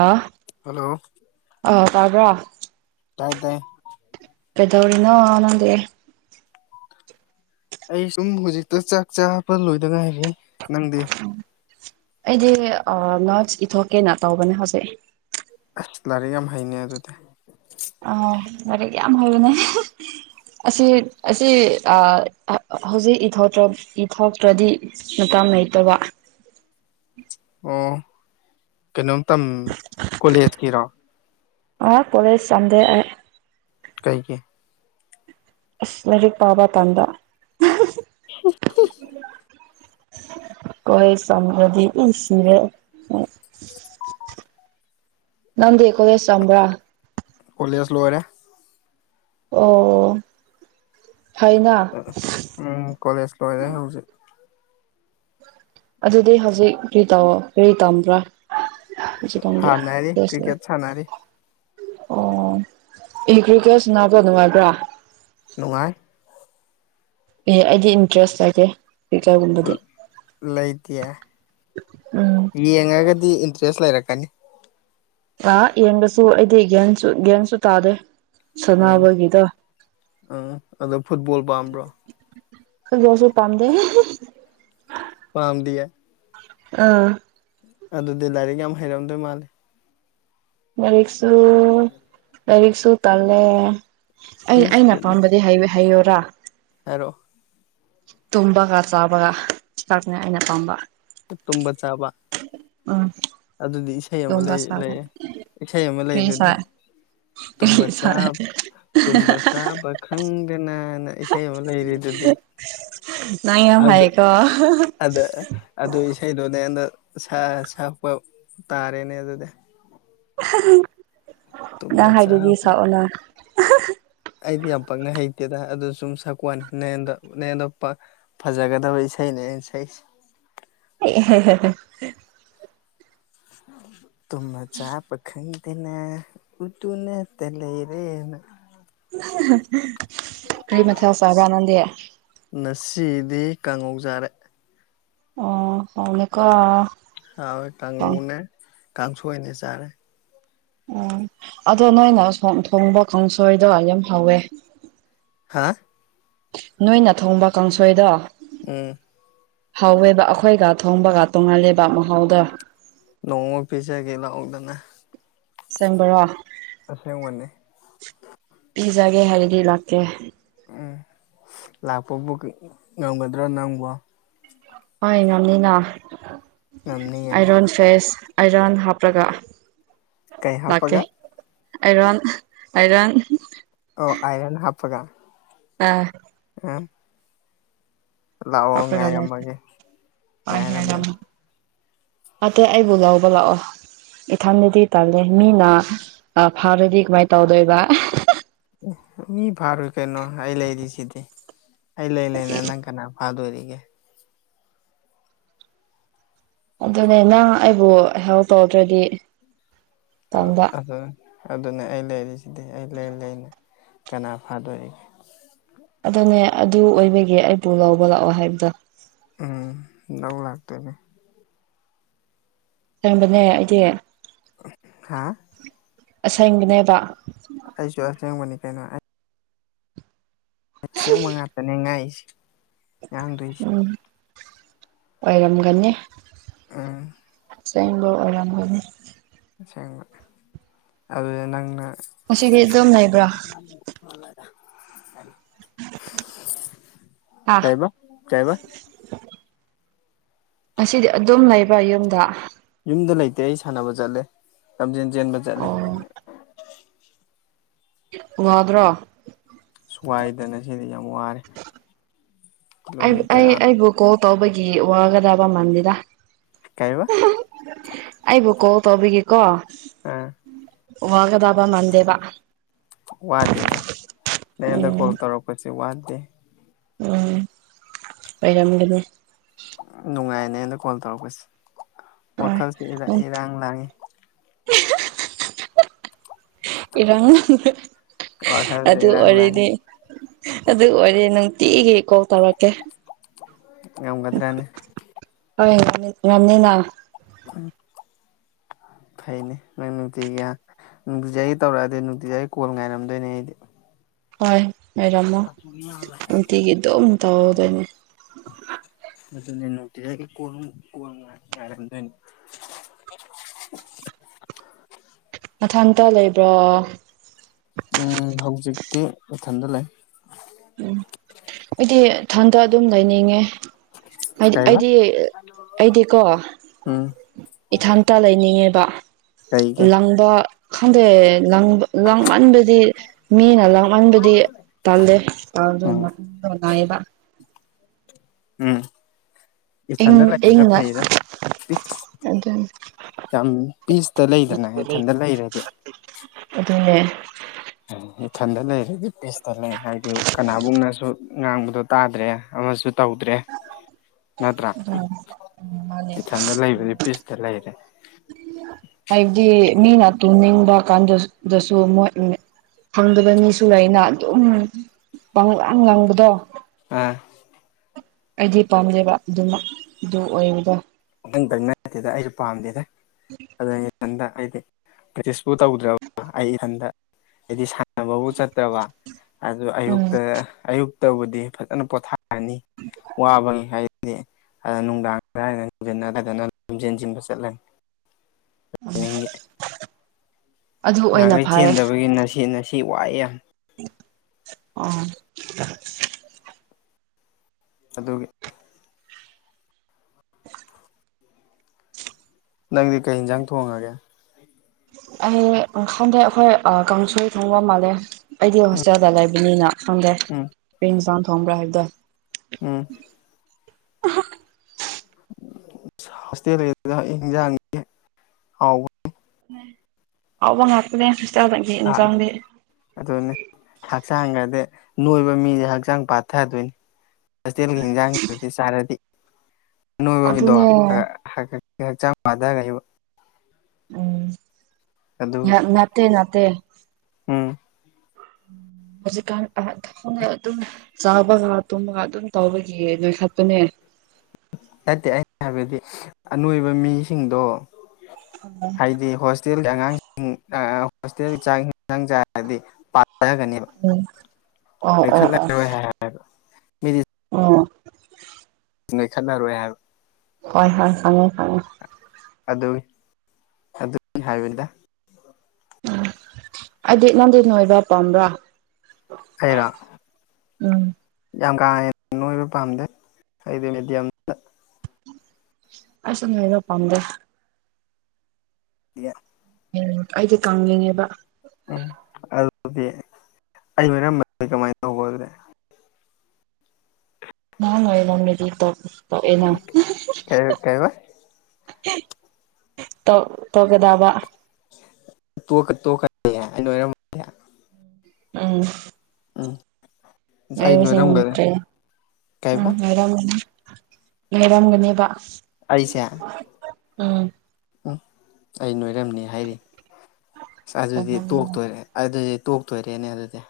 ꯑꯥ hello ꯑ ꯇꯥꯕ꯭ꯔꯥ ꯇꯥꯏ ꯇꯥꯏ ꯦꯗꯧꯔꯤꯅꯣ ꯋꯥꯅꯗꯦ ꯑꯩ ꯁꯨꯝ ꯍꯧꯖꯤꯛꯇ ꯆꯥꯛ ꯆꯥꯕ ꯂꯣꯏꯗ ꯉꯥꯏꯔꯤ ꯅꯪꯗꯤ ꯎ ꯑꯩꯗꯤ ꯅꯣꯁ ꯏꯊꯣꯛꯀꯦꯅ ꯇꯧꯕꯅꯦ ꯍꯧꯖꯤꯛ ꯑꯁ ꯂꯥꯏꯔꯤꯛ ꯌꯥꯝ ꯍꯩꯅꯦꯩ ꯑꯗꯨꯗꯤ ꯑꯥꯎ ꯂꯔꯤꯛ ꯌꯥꯝ ꯍꯕꯅꯦ ꯑꯁꯤ ꯑꯁꯤ ꯍꯧꯖꯤꯛꯇ ꯏꯊꯣꯛꯇ꯭ꯔꯗꯤ ꯃꯇꯥꯝ ꯃꯇ ꯋꯥ ꯑꯣ ꯀꯩꯅꯣꯝ ꯇꯝ ꯀꯣꯂꯦꯖꯀꯤꯔꯣ ꯑ ꯀꯣꯂꯦꯖ ꯆꯝꯗꯦ ꯀꯥꯏꯒꯤꯦ ꯑꯁ ꯂꯥꯏꯔꯤꯛ ꯄꯥꯕ ꯀꯗ [inaudible] ꯀꯣꯏ ꯁꯝꯕ꯭ꯔꯗꯤ ꯁꯤꯦ [inaudible] ꯅꯪꯗꯤ ꯀꯣꯒꯦꯁ ꯆꯝꯕ꯭ꯔꯥ꯫ ꯀꯣꯂꯦꯖ ꯂꯣꯏꯔꯦ꯫ ꯑꯣ꯫ ꯐꯩꯅ ꯎꯝ ꯀꯣꯂꯦꯖ ꯂꯣꯏꯔꯦ ꯍꯧꯖꯤꯛ꯫ ꯑꯗꯨꯗꯤ ꯍꯧꯖꯤꯛ ꯀꯔꯤ ꯇꯧꯑꯣ ꯀꯔꯤ ꯇꯝꯕ꯭ꯔꯥ꯫ ꯁꯥꯟꯅꯔꯤ ꯀ꯭ꯔꯤꯀꯦꯠ [unintelligible] ꯁꯥꯟꯅꯔꯤ ꯑꯣ [unintelligible] ꯅꯉꯥꯏꯕ꯭ꯔ꯫ ꯅꯨꯡꯉꯥꯏ꯫ ꯑꯦ ꯑꯩꯗꯤ ꯏꯟꯇꯔꯦꯁ ꯂꯩꯇꯦ꯫ ꯀ꯭ꯔꯤꯀꯦꯠꯒꯨꯝꯕꯗꯤ ꯂꯩꯇꯦ ꯎꯝ ꯌꯦꯡꯉꯒꯗꯤ ꯏꯟꯇ꯭ꯔꯦꯁ ꯂꯩꯔꯛꯀꯅꯤ꯫ ꯑ ꯌꯦꯡꯕꯁꯨ ꯑꯩꯗꯤ ꯌꯦꯟꯁꯨ ꯌꯦꯟꯁꯨ ꯇꯥꯗꯦ ꯎꯝ ꯁꯥꯟꯅꯕꯒꯤꯗꯣ ꯎꯝ ꯑꯗꯣ ꯐꯨꯠꯕꯣꯜ ꯄꯥꯝꯕ꯭ꯔꯣ ꯁꯨ ꯄꯝ ꯗꯦ ꯄꯥꯝꯗꯤ ꯑꯦ ꯑꯥ ꯑꯗꯨꯗꯤ ꯂꯥꯏꯔꯤꯛ ꯌꯥꯝ ꯍꯩꯔꯝꯗꯣꯏ ꯃꯥꯜꯂ ꯂꯥꯏꯔꯤꯛꯁꯨ ꯂꯥꯏꯔꯤꯛꯁꯨ ꯇꯜꯂꯦ ꯑꯩ ꯑꯩꯅ ꯑꯄꯥꯝꯕꯗꯤ ꯍꯥꯏꯌꯔꯥ ꯍꯥꯏꯔꯣ ꯇꯨꯝꯕꯒ ꯆꯥꯕꯒ ꯆꯥꯛꯄꯅꯦ ꯑꯩꯅ ꯄꯥꯝꯕ ꯇꯨꯝꯕ ꯆꯥꯕ꯫ ꯎꯝ꯫ ꯑꯗꯨꯗꯤ ꯏꯁꯩ ꯑꯃ ꯇꯨꯝꯕ ꯂꯩꯌꯦ ꯆꯥꯕ ꯂꯩꯌꯦ ꯏꯁꯩ ꯑꯃ ꯂꯩ ꯀꯔꯤ ꯑꯗꯨꯗꯤ꯫ ꯁꯥꯏ ꯇꯨꯝꯕ ꯀꯔꯤ ꯁꯥꯏ ꯆꯥꯕ ꯇꯨꯝꯕ ꯆꯥꯕ ꯈꯪꯗꯅꯅ ꯏꯁꯩ ꯑꯃ ꯂꯩꯔꯤꯗꯨꯗꯤ꯫ ꯅꯪ ꯌꯥꯝ ꯑꯗꯨ ꯍꯩꯌꯦꯀꯣ꯫ ꯑꯗ ꯑꯗꯨ ꯏꯁꯩꯗꯨꯅꯦ ꯃ ꯁꯥ ꯁꯛꯄ ꯇꯥꯔꯦꯅꯦ ꯑꯗꯨꯗꯤ꯫ ꯇꯨꯝꯕ ꯅꯪ ꯍꯥꯏꯗꯨꯗꯤ ꯆꯥꯕ ꯁꯛꯑꯣꯅ꯫ ꯑꯩꯗꯤ ꯌꯥꯝ ꯄꯛꯅ ꯍꯩꯇꯦꯗ ꯑꯗꯨ ꯁꯨꯝ ꯁꯛꯀꯣꯋꯥꯅꯤ ꯅꯌꯦꯟꯗ ꯅꯌꯦꯟꯗꯅꯨꯄ꯫ ꯐꯖꯒꯗꯕ ꯏꯁꯩꯅꯦ ꯑꯩꯅ ꯁꯛꯏꯁꯦ꯫ [unintelligible] ꯇꯨꯝꯕ ꯆꯥꯕ ꯈꯪꯗꯅ ꯎꯗꯨꯅꯇ ꯂꯩꯔꯦꯅ꯫ ꯀꯔꯤ ꯃꯊꯦꯜ ꯆꯥꯕ ꯅꯪꯗꯤ꯫ ꯉꯁꯤꯗꯤ ꯀꯥꯡꯉꯧ ꯆꯔꯦ꯫ ꯑꯣ ꯍꯧꯕꯅꯦꯀꯣ꯫ ꯍꯥꯎꯋꯦ ꯀꯥꯡꯉꯧꯅꯦ ꯀꯥꯡꯁꯣꯏꯅꯦ ꯆꯥꯔꯦ꯫ ꯎꯝ ꯑꯗꯣ ꯅꯣꯏꯅ ꯊꯣꯡꯕ ꯀꯥꯡꯁꯣꯏꯗꯣ ꯌꯥꯝ ꯍꯥꯎꯋꯦ꯫ ꯍꯥꯥ꯫ ꯅꯣꯏꯅ ꯊꯣꯡꯕ ꯀꯥꯡꯁꯣꯏꯗꯣ꯫ ꯎꯝ꯫ ꯍꯥꯎꯋꯦꯕ ꯑꯩꯈꯣꯏꯒ ꯊꯣꯡꯕꯒ ꯇꯣꯡꯍꯜꯂꯦꯕ ꯃꯍꯥꯎꯗꯣ꯫ ꯅꯣꯡꯃ ꯄꯤꯖꯒꯦ ꯂꯥꯛꯑꯣꯗꯅ꯫ ꯑꯁꯦꯡꯕꯔꯣ꯫ ꯑꯁꯦꯡꯕꯅꯦ꯫ ꯄꯤꯖꯒꯦ ꯍꯥꯏꯔꯗꯤ ꯂꯥꯛꯀꯦ꯫ ꯎꯝ ꯂꯥꯛꯄꯕꯨ ꯉꯝꯒꯗ꯭ꯔꯥ ꯅꯪꯕꯣ꯫ ꯍꯣꯏ ꯉꯝꯅꯤꯅ ꯉꯝꯅꯤꯌꯦ ꯑꯥꯏꯔꯣꯟ ꯐꯦꯁ ꯑꯥꯏꯔꯟ ꯍꯥꯞꯂꯒ ꯀꯩ ꯂꯥꯛꯀꯦ꯫ ꯍꯥꯞꯄꯒ ꯑꯥꯏꯔꯣꯟ ꯑꯥꯏꯔꯟ꯫ ꯑꯣ ꯑꯥꯏꯔꯟ ꯍꯥꯞꯄꯒ꯫ ꯑꯥ꯫ [unintelligible] ꯂꯥꯛꯑꯣ ꯉꯥꯏꯔꯝꯃꯒꯦ ꯉꯥꯏꯔꯝꯃꯒꯦ ꯑꯄꯒꯦꯗꯥ ꯑꯦ ꯑꯩꯕꯨ ꯂꯧꯕ ꯂꯥꯛꯑꯣ ꯏꯊꯟꯗꯗꯤ ꯇꯜꯂꯦ ꯃꯤꯅ ꯐꯔꯗꯤ ꯀꯃꯥꯏꯅ ꯇꯧꯗꯣꯏꯕ ꯃꯤ ꯐꯥꯔꯨꯏ ꯀꯩꯅꯣ ꯑꯩ ꯂꯩꯔꯤꯁꯤꯗꯤ ꯑꯩ ꯂꯩ ꯂꯩꯅꯦ ꯅꯪ ꯀꯅꯥ ꯑꯥꯗꯔꯤꯒꯦ ꯑꯗꯨꯅꯦ ꯅꯪ ꯑꯩꯕꯨ ꯍꯦꯜ ꯇꯧꯗ꯭ꯔꯗꯤ ꯇꯟꯕ ꯑꯗꯨꯅ ꯑꯩ ꯂꯩꯔꯤꯁꯤꯗꯤ ꯑꯩ ꯂꯩ ꯂꯩꯅ ꯀꯅꯥ ꯐꯥꯗꯣꯛꯏꯒꯦ ꯑꯗꯨꯅꯦ ꯑꯗꯨ ꯑꯣꯏꯕꯒꯤꯦ ꯑꯩꯕꯨ ꯂꯧꯕ ꯂꯥꯛꯑꯣ ꯍꯥꯏꯕꯗꯣ ꯎꯝ ꯂꯧꯧ ꯂꯥꯛꯇꯣꯏꯅꯦ ꯇꯟꯕꯅꯦ ꯑꯩꯗꯤ꯫ ꯍꯥꯥ꯫ ꯑꯁꯦꯡꯕꯅꯦꯕ꯫ ꯑꯩꯁꯨ ꯑꯁꯦꯡꯕꯅꯤ ꯀꯩꯅꯣ꯫ ꯑꯁꯦꯡꯕ ꯉꯥꯛꯇꯅꯦ ꯉꯥꯏꯁꯦ ꯉꯥꯡꯗꯣꯏꯁꯦ꯫ ꯎꯝ ꯑꯣꯏꯔꯝꯒꯅꯤ꯫ ꯎꯝ꯫ ꯑꯁꯦꯡꯕ ꯑꯣꯏꯔꯝꯒꯅꯤ꯫ ꯑꯁꯦꯡꯕ ꯑꯗꯨꯗ ꯅꯪꯅ꯫ ꯉꯗꯤ ꯑꯗꯨꯝ ꯂꯩꯕ꯭ꯔꯥ ꯑꯥ ꯀꯥꯏꯕ ꯆꯥꯏꯕ ꯉꯁꯤꯗꯤ ꯑꯗꯨꯝ ꯂꯩꯕ꯭ꯔ ꯌꯨꯝꯗ ꯌꯨꯝꯗ ꯂꯩꯇꯦ ꯑꯩ ꯁꯥꯟꯅꯕ ꯆꯠꯂꯦ ꯂꯝꯖꯦꯟ ꯆꯦꯟꯕ ꯆꯠꯂꯦ ꯑꯣ ꯋꯥꯗ꯭ꯔ ꯁ꯭ꯋꯥꯏꯗꯅ ꯁꯤꯗꯤ ꯌꯥꯝ ꯋꯥꯔꯦ ꯑꯩ ꯀꯤꯂꯣꯃꯤꯇꯔ ꯑꯩꯕꯨ ꯀꯣꯜ ꯇꯧꯕꯒꯤ ꯋꯥꯒꯗꯕ ꯃꯜꯗꯤꯗ ꯀꯥꯏꯔꯤꯕ ꯑꯩꯕꯨ ꯀꯣꯜ ꯇꯧꯕꯤꯒꯦꯀꯣ ꯑꯥ ꯋꯥꯒꯗꯕ ꯃꯟꯗꯦꯕ ꯋꯥꯗꯦꯗ ꯅꯣꯟꯗ ꯎꯝ ꯀꯣꯜ ꯇꯧꯔꯛꯄꯁꯤ ꯋꯥꯗꯦ ꯎꯝ ꯑꯣꯏꯔꯃꯤꯒꯅꯦ ꯅꯨꯡꯉꯥꯏꯅꯦ ꯑꯩꯅ ꯀꯣꯜ ꯇꯧꯔꯛꯄꯁꯦ ꯑ ꯋꯥꯈꯜꯁꯦ ꯎ ꯏꯔꯥꯡ ꯂꯥꯡꯉꯤ ꯏꯔꯪ ꯋꯥꯈꯜꯁꯦ ꯑꯗꯨ ꯏꯔꯥꯡ ꯂꯥꯡꯉꯤ ꯑꯣꯏꯔꯅꯤ ꯑꯗꯨ ꯑꯣꯏꯔꯦ ꯅꯨꯡꯇꯤꯒꯤ ꯀꯣꯜ ꯇꯧꯔꯛꯀꯦ ꯉꯝꯒꯗ꯭ꯔꯅ ꯍꯣꯏ ꯉꯅꯤꯅ ꯐꯩꯅꯦ ꯃ ꯊꯒ ꯅꯨꯡꯇꯤꯖꯥꯒꯤ ꯇꯧꯔꯛꯑꯗꯤ ꯅꯨꯡꯇꯤꯖꯥꯒꯤ ꯀꯣꯜ ꯉꯥꯏꯔꯝꯗꯣꯏꯅꯦ ꯑꯩꯗꯤ ꯍꯣꯏ ꯑꯣꯏꯔꯝꯃꯣ ꯅꯨꯡꯇꯤꯒꯤ ꯑꯗꯨꯝ ꯇꯧꯍꯧꯗꯣꯏꯅꯦ ꯑꯗꯨꯇꯖ ꯀ ꯀ ꯉꯔꯝꯅꯤ ꯃꯊꯪꯇ ꯂꯩꯕ꯭ꯔꯥ ꯎꯝ ꯍꯧꯖꯤꯛꯇꯤ ꯏꯊꯟꯗ ꯂꯩ ꯎꯝ ꯑꯩꯗꯤꯊꯟꯗ ꯑꯗꯨꯝ ꯂꯩꯅꯤꯡꯉꯦ ꯍꯥꯏꯗꯤ ꯀꯩꯕ ꯑꯩꯗꯤ ꯑꯩꯗꯤꯀꯣ ꯎꯝ ꯏꯊꯥꯟ ꯇ ꯂꯩꯅꯤꯡꯉꯦꯕ ꯂꯩꯒꯦ ꯂꯪꯕ ꯈꯟꯗꯦꯦ ꯂꯥꯡꯃꯟꯕꯗꯤ ꯃꯤꯅ ꯂꯥꯡꯃꯟꯕꯗꯤ ꯇꯜꯂꯦ ꯎꯝ ꯉꯕ ꯎꯝ ꯏꯪ ꯏꯊꯟꯗ ꯂꯩꯕꯅ ꯏꯪꯅ ꯐꯩꯗ ꯑꯗꯨ ꯌꯥꯝ ꯄꯤꯁꯇ ꯂꯩꯗꯅ ꯏꯊꯟꯇ ꯂꯩꯔꯗꯤ ꯑꯗꯨꯅꯦ ꯏꯊꯟꯗ ꯂꯩꯔꯗꯤ ꯄꯤꯁꯇ ꯂꯩ ꯍꯥꯏꯗꯤ ꯀꯅꯥꯒꯨꯝꯅꯁꯨ ꯉꯥꯡꯕꯗꯣ ꯇꯥꯗ꯭ꯔꯦ ꯑꯃꯁꯨ ꯇꯧꯗ꯭ꯔꯦ ꯅꯠꯇ꯭ꯔꯥ ꯃꯥꯅꯦ ꯏꯊꯟꯗ ꯂꯩꯕꯗꯤ ꯄꯤꯁꯇ ꯂꯩꯔꯦ ꯍꯥꯏꯕꯗꯤ ꯃꯤꯅ ꯇꯨꯝꯅꯤꯡꯕ ꯀꯥꯟꯗꯗꯁꯨ ꯃꯣꯏ ꯐꯪꯗꯕ ꯃꯤꯁꯨ ꯂꯩꯩꯅ ꯑꯗꯨꯝ ꯄꯪꯂꯪꯂꯥꯡ ꯂꯥꯡꯕꯗꯣ ꯑ ꯑꯩꯗꯤ ꯄꯥꯝꯖꯕ ꯑꯗꯨꯃꯛ ꯑꯗꯨ ꯑꯣꯏꯒ ꯋꯥꯍꯪꯕꯩ ꯅꯠꯇꯦꯗ ꯑꯩꯁꯨ ꯄꯥꯝꯗꯦꯗ ꯎꯝ ꯑꯗꯨꯩꯅ ꯏꯊꯟꯗ ꯍꯥꯏꯗꯤ ꯄ꯭ꯔꯦꯛꯇꯤꯁꯄꯨ ꯇꯧꯗ꯭ꯔꯕ ꯑꯩ ꯏꯊꯟꯗ ꯍꯥꯏꯗꯤ ꯕꯨ ꯆꯠꯇꯕ ꯑꯗꯨ ꯑꯌꯨ ꯎꯝ ꯑꯌꯨꯛꯇꯕꯨꯗꯤ ꯐꯖꯅ ꯄꯣꯊꯥ ꯋꯥꯕꯅꯤ ꯍꯥꯏꯔꯗꯤ ꯑꯗ ꯅꯨꯡꯗꯥꯡꯗꯅꯤ ꯖꯅꯔꯗꯅ ꯂꯝꯖꯦꯟꯁꯤꯟꯕ ꯆꯠꯂꯅꯤ ꯎꯝ ꯅꯍꯥꯟꯈꯩ ꯐꯔꯦ ꯆꯦꯟꯗꯕꯒꯤ ꯉꯁꯤ ꯉꯁꯤ ꯋꯥꯏꯑꯦ ꯑꯣ ꯑꯗꯨꯒꯒꯤ ꯅꯪꯗꯤ ꯀꯩ ꯌꯦꯟꯖꯥꯡ ꯊꯣꯡꯉꯒꯦ ꯑꯩ ꯈꯪꯗꯩ ꯑꯩꯈꯣꯏ ꯀꯥꯡꯁꯣꯏ ꯊꯣꯡꯕ ꯃꯥꯜꯂꯦ ꯑꯩꯗꯤ ꯎꯝ ꯍꯣꯁꯇꯦꯜꯗ ꯂꯩꯕꯅꯤꯅ ꯈꯪꯗꯦ ꯎꯝ ꯏꯦꯡ ꯏꯟꯁꯥꯡ ꯊꯣꯡꯕ꯭ꯔꯥ ꯍꯥꯏꯕꯗꯣ ꯎꯝ ꯇꯖꯒꯦ ꯍꯥꯎꯕ ꯉꯥꯛꯇꯅꯦ ꯁꯤꯁꯇꯔꯗ ꯌꯦ ꯌꯦꯟ ꯆꯪꯗꯦ ꯑꯗꯨꯅꯦ ꯍꯛꯆꯥꯡꯒꯗꯤ ꯅꯣꯏꯕ ꯃꯤꯁꯦ ꯍꯛꯆꯥꯡ ꯄꯥꯊꯗꯣꯏꯅꯤ ꯍꯣꯁꯇꯦꯜꯒꯤꯖꯥꯡꯗꯤ ꯁꯔꯗꯤ ꯑꯅꯣꯏꯕꯒꯤꯗꯣ ꯑꯗꯨꯅꯦ ꯍꯛꯆꯥꯡ ꯐꯊ ꯎꯝ ꯑꯗꯨꯒꯤ ꯉꯠꯇꯦ ꯅꯠꯇꯦ ꯎꯝ ꯍꯧꯖꯤꯛꯀꯥꯟ ꯑꯅ ꯑꯗꯨꯝ ꯆꯥꯕꯒ ꯇꯨꯝꯕꯒ ꯑꯗꯨꯝ ꯇꯧꯕꯒꯤꯌꯦ ꯅꯣꯏꯈꯠꯄꯅꯦ ꯅꯠꯇꯦ ꯑꯩꯅ ꯍꯥꯏꯕꯗꯤ ꯑꯅꯣꯏꯕ ꯃꯤꯁꯤꯡꯗꯣ ꯎꯝ ꯑꯣ ꯍꯥꯏꯗꯤ ꯍꯣꯁꯇꯦꯜꯒꯤ ꯑꯉꯥꯡꯁꯤꯡ ꯍꯣꯁꯇꯦꯜꯒꯤ ꯆꯥꯡꯁꯤꯡꯁꯥꯡ ꯆꯥꯔꯗꯤ ꯄꯥꯖꯒꯅꯦꯕ ꯑꯣ ꯈꯠꯂ ꯃꯤꯗꯤ ꯑ ꯅꯣꯏ ꯈꯠꯅꯔꯣꯏ ꯍꯥꯏꯕ ꯍꯣꯏ ꯍꯣꯏ ꯁꯉꯦ ꯁꯉꯦ ꯑꯗꯨ ꯑꯗꯨ ꯍꯥꯏꯕꯗ ꯎ ꯑꯩꯗꯤ ꯅꯪꯗꯤ ꯅꯣꯏꯕ ꯄꯥꯝꯕ꯭ꯔꯣ ꯑꯩꯔꯥ ꯎꯝ ꯌꯥꯝ ꯀꯥ ꯍꯦꯟꯅ ꯅꯣꯏꯕ ꯄꯥꯝꯗꯦ ꯑꯩꯗꯤ ꯃꯦꯗꯤꯌꯝ ꯑꯩꯁꯨ ꯅꯣꯏꯅ ꯄꯥꯝꯗꯦ ꯌꯦ ꯎꯝ ꯑꯩꯗꯤ ꯀꯉꯦꯕ ꯎꯝ ꯑꯗꯨꯗꯤ ꯑꯩ ꯑꯣꯏꯔꯝꯕ ꯀꯃꯥꯏꯅ ꯇꯧꯕ ꯑꯗꯨꯗꯤ ꯅꯥꯟꯥꯏ ꯅꯝꯃꯦꯗꯤ ꯇ ꯀ ꯀꯥꯏ ꯋꯥ ꯇꯧ ꯇꯒꯦꯗꯥꯕ ꯇꯦ ꯑꯣꯏꯔ ꯎꯝ ꯎꯝ ꯑꯩ ꯑꯏꯕ ꯁꯤꯦ ꯅꯣꯏꯔꯝꯒꯅꯤ ꯀꯩꯕ ꯎꯔꯅꯤ ꯂꯩꯔꯝꯒꯅꯦꯕ ꯑꯩꯁꯦ ꯎꯝ ꯑꯩ ꯅꯣꯏꯔꯝꯅꯤ ꯍꯥꯏꯔꯤ ꯑꯁ ꯑꯗꯨꯗꯤ ꯇꯧꯔꯝꯅꯤꯅ ꯇꯣꯛꯇꯣꯏꯔꯦ ꯑꯗꯨꯗꯤ ꯇꯣꯛꯇꯣꯏꯔꯦꯅꯦ ꯑꯗꯨꯗꯤ